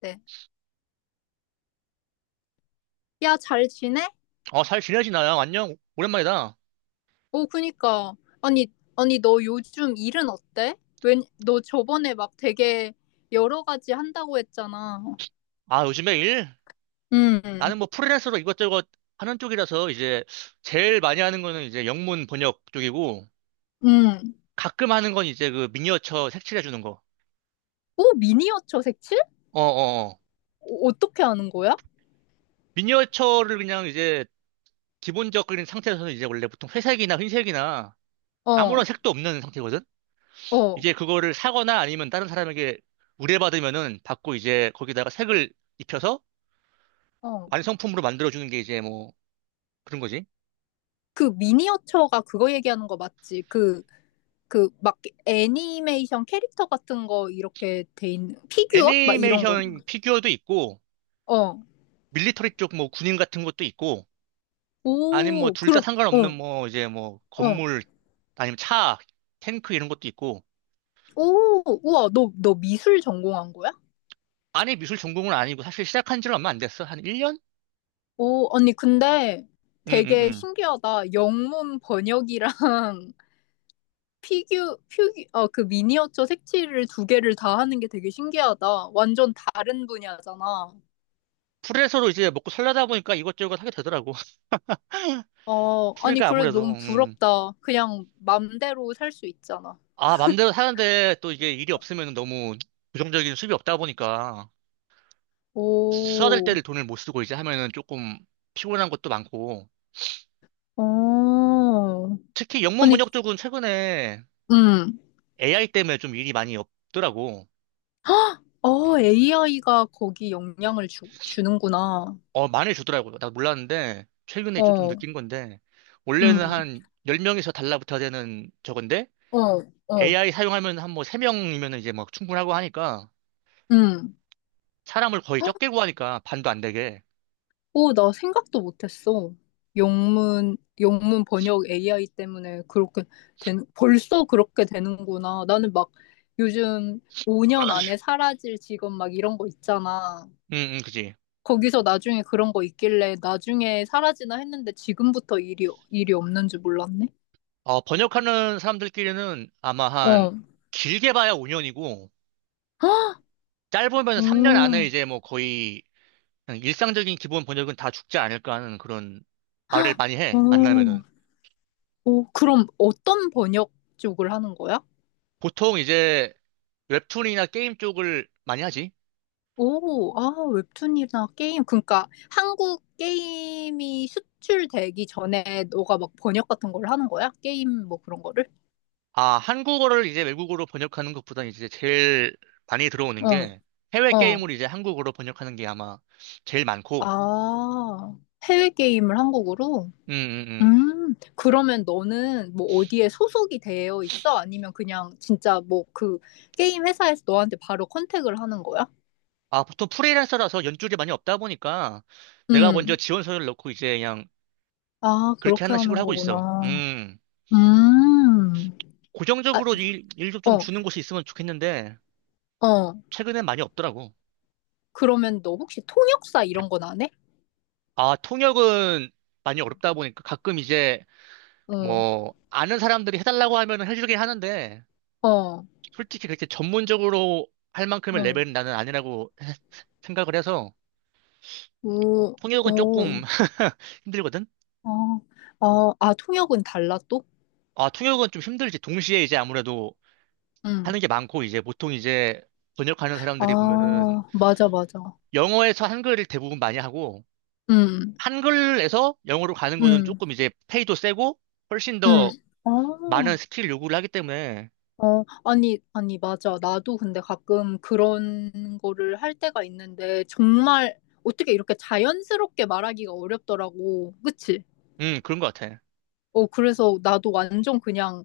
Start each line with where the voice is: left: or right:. left: 네. 야, 잘 지내?
right: 어, 잘 지내지, 나야. 안녕. 오랜만이다.
left: 오, 그니까. 아니, 아니, 너 요즘 일은 어때? 웬, 너 저번에 막 되게 여러 가지 한다고 했잖아.
right: 아, 요즘에 일?
left: 음,
right: 나는 뭐 프리랜서로 이것저것 하는 쪽이라서 이제 제일 많이 하는 거는 이제 영문 번역 쪽이고,
left: 음.
right: 가끔 하는 건 이제 그 미니어처 색칠해 주는 거.
left: 오, 미니어처 색칠?
right: 어, 어, 어.
left: 어, 어떻게 하는 거야?
right: 미니어처를 그냥 이제 기본적인 상태에서는 이제 원래 보통 회색이나 흰색이나 아무런
left: 어,
right: 색도 없는 상태거든?
left: 어,
right: 이제 그거를 사거나 아니면 다른 사람에게 의뢰받으면은 받고, 이제 거기다가 색을 입혀서
left: 어.
right: 완성품으로 만들어주는 게 이제 뭐 그런 거지.
left: 그 미니어처가 그거 얘기하는 거 맞지? 그, 그, 막 애니메이션 캐릭터 같은 거 이렇게 돼 있는, 피규어? 막 이런 거.
right: 애니메이션 피규어도 있고,
left: 어.
right: 밀리터리 쪽 뭐 군인 같은 것도 있고, 아니면 뭐
left: 오,
right: 둘 다
left: 그럼,
right: 상관없는
left: 어,
right: 뭐 이제 뭐
left: 어.
right: 건물 아니면 차, 탱크 이런 것도 있고.
left: 오, 우와, 너, 너 미술 전공한 거야?
right: 안에 미술 전공은 아니고, 사실 시작한 지는 얼마 안 됐어. 한 1년?
left: 오, 언니, 근데
right: 응, 응,
left: 되게
right: 응.
left: 신기하다. 영문 번역이랑 어, 그 미니어처 색칠을 두 개를 다 하는 게 되게 신기하다. 완전 다른 분야잖아.
right: 프리랜서로 이제 먹고 살려다 보니까 이것저것 하게 되더라고.
left: 어, 아니,
right: 프리가
left: 그래,
right: 아무래도
left: 너무 부럽다. 그냥 맘대로 살 수 있잖아.
right: 아, 맘대로 사는데 또 이게 일이 없으면 너무 고정적인 수입이 없다 보니까, 써야 될
left: 오,
right: 때를 돈을 못 쓰고 이제 하면은 조금 피곤한 것도 많고.
left: 어.
right: 특히 영문
left: 아니,
right: 번역 쪽은 최근에
left: 음.
right: AI 때문에 좀 일이 많이 없더라고.
left: 어, AI가 거기 영향을 주는구나.
right: 어, 많이 주더라고요. 나 몰랐는데, 최근에 좀
left: 어,
right: 느낀 건데, 원래는
left: 음,
right: 한 10명에서 달라붙어야 되는 저건데,
left: 어, 어.
right: AI 사용하면 한 뭐 3명이면 이제 막 충분하고 하니까,
left: 음.
right: 사람을 거의 적게 구하니까, 반도 안 되게.
left: 오, 나 생각도 못했어. 영문 번역 AI 때문에 그렇게 벌써 그렇게 되는구나. 나는 막 요즘 5년 안에 사라질 직업 막 이런 거 있잖아.
right: 응, 응, 그지.
left: 거기서 나중에 그런 거 있길래 나중에 사라지나 했는데 지금부터 일이 없는 줄 몰랐네.
right: 어, 번역하는 사람들끼리는 아마 한,
left: 어.
right: 길게 봐야 5년이고, 짧으면 3년 안에
left: 어,
right: 이제 뭐 거의, 그냥 일상적인 기본 번역은 다 죽지 않을까 하는 그런 말을 많이 해,
left: 어.
right: 만나면은.
left: 어, 그럼 어떤 번역 쪽을 하는 거야?
right: 보통 이제, 웹툰이나 게임 쪽을 많이 하지.
left: 오, 아, 웹툰이나 게임. 그러니까 한국 게임이 수출되기 전에 너가 막 번역 같은 걸 하는 거야? 게임 뭐 그런 거를?
right: 아, 한국어를 이제 외국어로 번역하는 것보다 이제 제일 많이 들어오는
left: 어,
right: 게 해외
left: 어.
right: 게임을 이제 한국어로 번역하는 게 아마 제일 많고,
left: 아, 해외 게임을 한국으로?
right: 음, 음, 음.
left: 그러면 너는 뭐 어디에 소속이 되어 있어? 아니면 그냥 진짜 뭐 그 게임 회사에서 너한테 바로 컨택을 하는 거야?
right: 아, 보통 프리랜서라서 연줄이 많이 없다 보니까 내가 먼저
left: 음,
right: 지원서를 넣고 이제 그냥
left: 아,
right: 그렇게
left: 그렇게
right: 하는 식으로
left: 하는
right: 하고 있어.
left: 거구나.
right: 음.
left: 음, 아,
right: 고정적으로 일도 좀
left: 어,
right: 주는 곳이 있으면 좋겠는데
left: 어.
right: 최근엔 많이 없더라고.
left: 그러면 너 혹시 통역사 이런 건 안 해?
right: 아, 통역은 많이 어렵다 보니까 가끔 이제
left: 어,
right: 뭐 아는 사람들이 해달라고 하면 해주긴 하는데,
left: 어, 어,
right: 솔직히 그렇게 전문적으로 할 만큼의 레벨은 나는 아니라고 생각을 해서.
left: 우,
right: 통역은
left: 어,
right: 조금 힘들거든?
left: 어, 아, 아, 통역은 달라 또?
right: 아, 통역은 좀 힘들지. 동시에 이제 아무래도
left: 응,
right: 하는 게 많고, 이제 보통 이제 번역하는 사람들이 보면은
left: 아, 맞아, 맞아.
right: 영어에서 한글을 대부분 많이 하고,
left: 응,
right: 한글에서 영어로 가는 거는
left: 응,
right: 조금 이제 페이도 세고 훨씬
left: 응.
right: 더
left: 아, 어,
right: 많은 스킬 요구를 하기 때문에.
left: 아니, 아니, 맞아. 나도 근데 가끔 그런 거를 할 때가 있는데, 정말 어떻게 이렇게 자연스럽게 말하기가 어렵더라고. 그치?
right: 그런 것 같아.
left: 어, 그래서 나도 완전 그냥,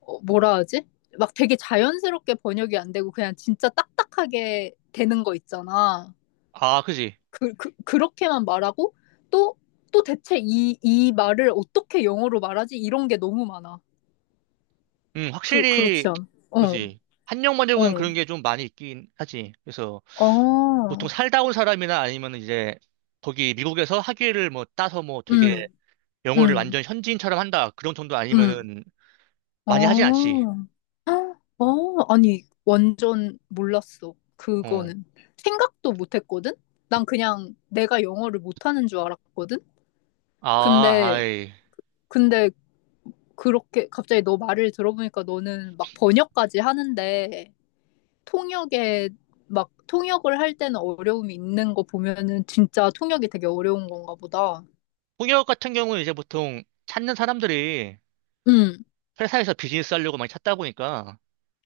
left: 어, 뭐라 하지? 막 되게 자연스럽게 번역이 안 되고, 그냥 진짜 딱딱하게 되는 거 있잖아.
right: 아, 그지.
left: 그렇게만 말하고 또, 또 대체 이 말을 어떻게 영어로 말하지? 이런 게 너무 많아.
right: 확실히,
left: 그렇지 않아? 어,
right: 그지. 한영 번역은
left: 어,
right: 그런 게 좀 많이 있긴 하지. 그래서 보통
left: 어,
right: 살다 온 사람이나 아니면 이제 거기 미국에서 학위를 뭐 따서 뭐 되게
left: 음,
right: 영어를
left: 음,
right: 완전 현지인처럼 한다, 그런 정도
left: 음,
right: 아니면은 많이 하진
left: 어,
right: 않지.
left: 아, 어, 아니, 완전 몰랐어.
right: 어.
left: 그거는. 생각도 못 했거든? 난 그냥 내가 영어를 못하는 줄 알았거든?
right: 아,
left: 근데,
right: 아이.
left: 근데 그렇게 갑자기 너 말을 들어보니까 너는 막 번역까지 하는데, 통역에 막 통역을 할 때는 어려움이 있는 거 보면은 진짜 통역이 되게 어려운 건가 보다.
right: 통역 같은 경우는 이제 보통 찾는 사람들이
left: 응.
right: 회사에서 비즈니스 하려고 많이 찾다 보니까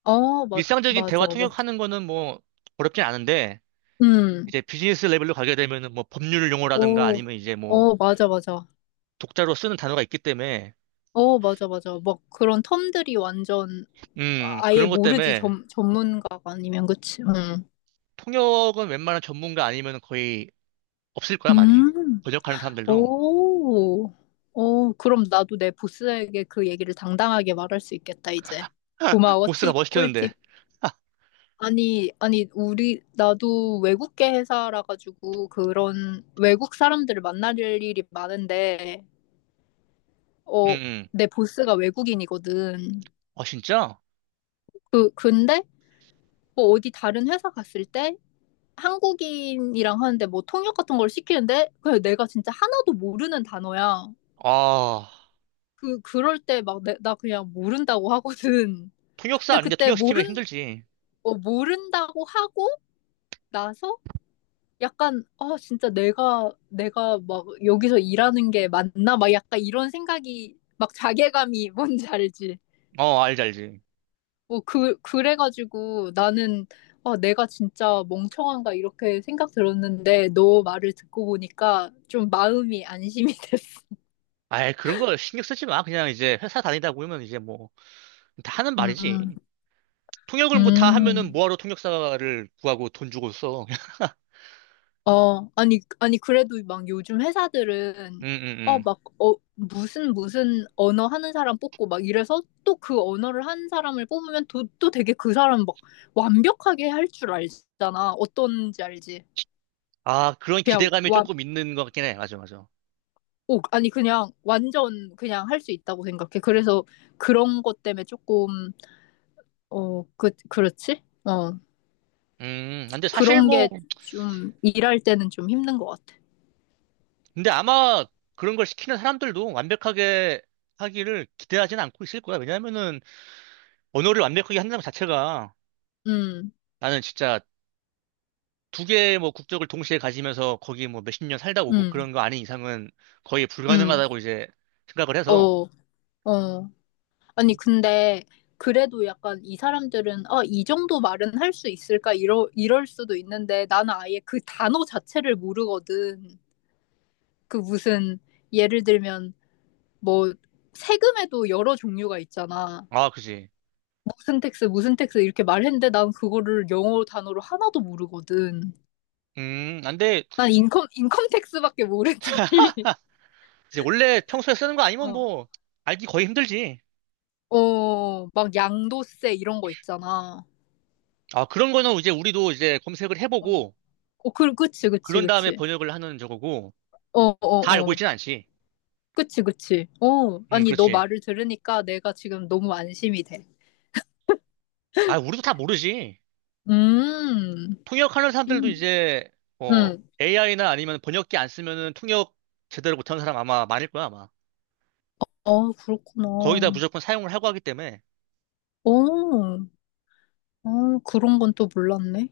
left: 어,
right: 일상적인 대화
left: 맞아, 맞아.
right: 통역하는 거는 뭐 어렵진 않은데,
left: 응.
right: 이제 비즈니스 레벨로 가게 되면은 뭐 법률 용어라든가
left: 오.
right: 아니면 이제 뭐
left: 어, 맞아, 맞아.
right: 독자로 쓰는 단어가 있기 때문에.
left: 어, 맞아, 맞아. 막 그런 텀들이 완전 아예
right: 그런 것
left: 모르지,
right: 때문에
left: 전문가가 아니면, 그치? 응.
right: 통역은 웬만한 전문가 아니면 거의 없을 거야, 많이.
left: 음.
right: 번역하는 사람들도.
left: 오. 어, 그럼 나도 내 보스에게 그 얘기를 당당하게 말할 수 있겠다, 이제. 고마워,
right: 보스가
left: 팁,
right: 뭐 시켰는데.
left: 꿀팁. 아니, 아니, 우리, 나도 외국계 회사라 가지고 그런 외국 사람들을 만날 일이 많은데,
right: 응,
left: 어,
right: 응.
left: 내 보스가 외국인이거든.
right: 아, 진짜?
left: 근데, 뭐 어디 다른 회사 갔을 때 한국인이랑 하는데 뭐 통역 같은 걸 시키는데, 그냥 내가 진짜 하나도 모르는 단어야.
right: 아,
left: 그럴 때 막 나 그냥 모른다고 하거든.
right: 통역사
left: 근데
right: 아닌데
left: 그때
right: 통역시키면 힘들지.
left: 어, 모른다고 하고 나서 약간, 아 진짜 내가 막 여기서 일하는 게 맞나, 막 약간 이런 생각이, 막 자괴감이 뭔지 알지?
right: 어, 알지, 알지.
left: 뭐 그 그래가지고 나는, 아 내가 진짜 멍청한가 이렇게 생각 들었는데, 너 말을 듣고 보니까 좀 마음이 안심이 됐어.
right: 아이, 그런 거 신경 쓰지 마. 그냥 이제 회사 다니다 보면 이제 뭐, 다 하는
left: 음,
right: 말이지. 통역을 뭐 다 하면은
left: 음.
right: 뭐하러 통역사를 구하고 돈 주고 써.
left: 어, 아니, 아니, 그래도 막 요즘
right: 음,
left: 회사들은,
right: 음,
left: 어,
right: 음.
left: 막, 어, 무슨 언어 하는 사람 뽑고 막 이래서 또 그 언어를 한 사람을 뽑으면 또, 또 되게 그 사람 막 완벽하게 할 줄 알잖아. 어떤지 알지?
right: 아, 그런
left: 그냥
right: 기대감이
left: 완,
right: 조금 있는 것 같긴 해. 맞아, 맞아.
left: 오, 아니, 그냥 완전 그냥 할 수 있다고 생각해. 그래서 그런 것 때문에 조금, 어, 그렇지? 어,
right: 근데 사실
left: 그런
right: 뭐,
left: 게 좀 일할 때는 좀 힘든 것 같아.
right: 근데 아마 그런 걸 시키는 사람들도 완벽하게 하기를 기대하진 않고 있을 거야. 왜냐면은 언어를 완벽하게 한다는 자체가,
left: 음,
right: 나는 진짜 두 개의 뭐 국적을 동시에 가지면서 거기 뭐 몇십 년 살다 오고
left: 음,
right: 그런 거 아닌 이상은 거의
left: 음,
right: 불가능하다고 이제 생각을 해서.
left: 어, 어. 아니, 근데 그래도 약간 이 사람들은, 아, 이 정도 말은 할 수 있을까? 이럴 수도 있는데 나는 아예 그 단어 자체를 모르거든. 그 무슨 예를 들면 뭐 세금에도 여러 종류가 있잖아.
right: 아, 그지.
left: 무슨 텍스 이렇게 말했는데 난 그거를 영어 단어로 하나도 모르거든.
right: 음. 안돼.
left: 난 인컴 텍스밖에 모르지.
right: 이제 원래 평소에 쓰는 거 아니면
left: 어,
right: 뭐 알기 거의 힘들지.
left: 어, 막 양도세 이런 거 있잖아.
right: 아, 그런 거는 이제 우리도 이제 검색을
left: 어,
right: 해보고
left: 어, 그치, 그치,
right: 그런 다음에
left: 그치.
right: 번역을 하는 저거고,
left: 어,
right: 다
left: 어,
right: 알고
left: 어.
right: 있진 않지.
left: 그치, 그치. 어,
right: 음,
left: 아니, 너
right: 그렇지.
left: 말을 들으니까 내가 지금 너무 안심이 돼.
right: 아, 우리도 다 모르지.
left: 음,
right: 통역하는 사람들도
left: 음,
right: 이제, 어,
left: 음.
right: AI나 아니면 번역기 안 쓰면은 통역 제대로 못하는 사람 아마 많을 거야, 아마.
left: 어,
right: 거의 다
left: 그렇구나.
right: 무조건 사용을 하고 하기 때문에.
left: 어, 어, 그런 건 또 몰랐네.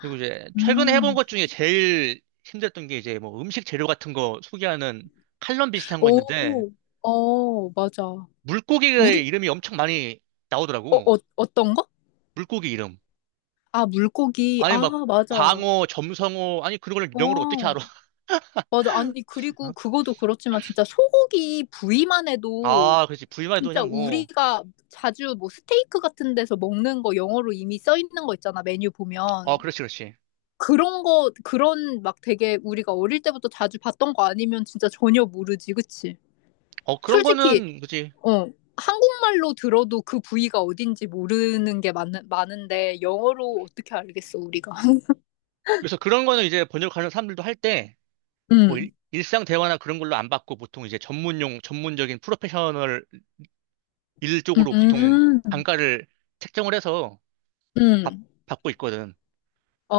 right: 그리고 이제 최근에 해본
left: 음,
right: 것 중에 제일 힘들었던 게 이제 뭐 음식 재료 같은 거 소개하는 칼럼 비슷한 거 있는데,
left: 오, 어, 맞아.
right: 물고기의
left: 우리,
right: 이름이 엄청 많이
left: 어,
right: 나오더라고.
left: 어, 어떤 거?
right: 물고기 이름.
left: 아, 물고기.
right: 아니
left: 아,
right: 막
left: 맞아. 어,
right: 광어, 점성어, 아니 그런 걸 영어로 어떻게 알아.
left: 맞아. 아니, 그리고 그거도 그렇지만 진짜 소고기 부위만 해도
right: 아, 그렇지. 부위만 해도
left: 진짜
right: 그냥 뭐어,
left: 우리가 자주 뭐 스테이크 같은 데서 먹는 거 영어로 이미 써 있는 거 있잖아, 메뉴 보면.
right: 그렇지, 그렇지.
left: 그런 거, 그런 막 되게 우리가 어릴 때부터 자주 봤던 거 아니면 진짜 전혀 모르지, 그치?
right: 어, 그런
left: 솔직히,
right: 거는 그지.
left: 어, 한국말로 들어도 그 부위가 어딘지 모르는 게 많은데, 영어로 어떻게 알겠어, 우리가?
right: 그래서 그런 거는 이제 번역하는 사람들도 할 때 뭐 일,
left: 음,
right: 일상 대화나 그런 걸로 안 받고, 보통 이제 전문용 전문적인 프로페셔널 일 쪽으로 보통
left: 음,
right: 단가를 책정을 해서 받,
left: 음.
right: 받고 있거든.
left: 아,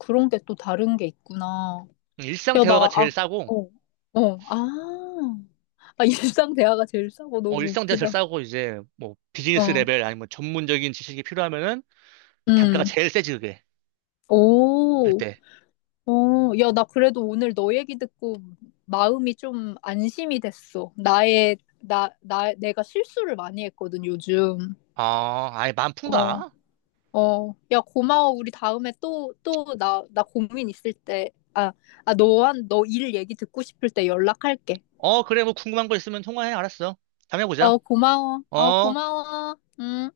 left: 그, 런 게 또 다른 게 있구나.
right: 일상
left: 야, 나,
right: 대화가 제일
left: 아,
right: 싸고,
left: 어, 어, 아. 아, 일상 대화가 제일 싸고
right: 어,
left: 너무
right: 일상 대화 제일
left: 웃기다.
right: 싸고, 이제, 뭐, 비즈니스
left: 어,
right: 레벨 아니면 전문적인 지식이 필요하면은 단가가
left: 음.
right: 제일 세지, 그게. 할
left: 오,
right: 때.
left: 어, 야, 나 그래도 오늘 너 얘기 듣고 마음이 좀 안심이 됐어. 내가 실수를 많이 했거든, 요즘.
right: 아, 아예
left: 어,
right: 만푼다?
left: 어. 야, 고마워. 우리 다음에 또, 또, 나 고민 있을 때, 아, 아, 너 일 얘기 듣고 싶을 때 연락할게.
right: 어, 그래, 뭐 궁금한 거 있으면 통화해. 알았어. 다음에 보자.
left: 어, 고마워. 어,
right: 어.
left: 고마워. 음.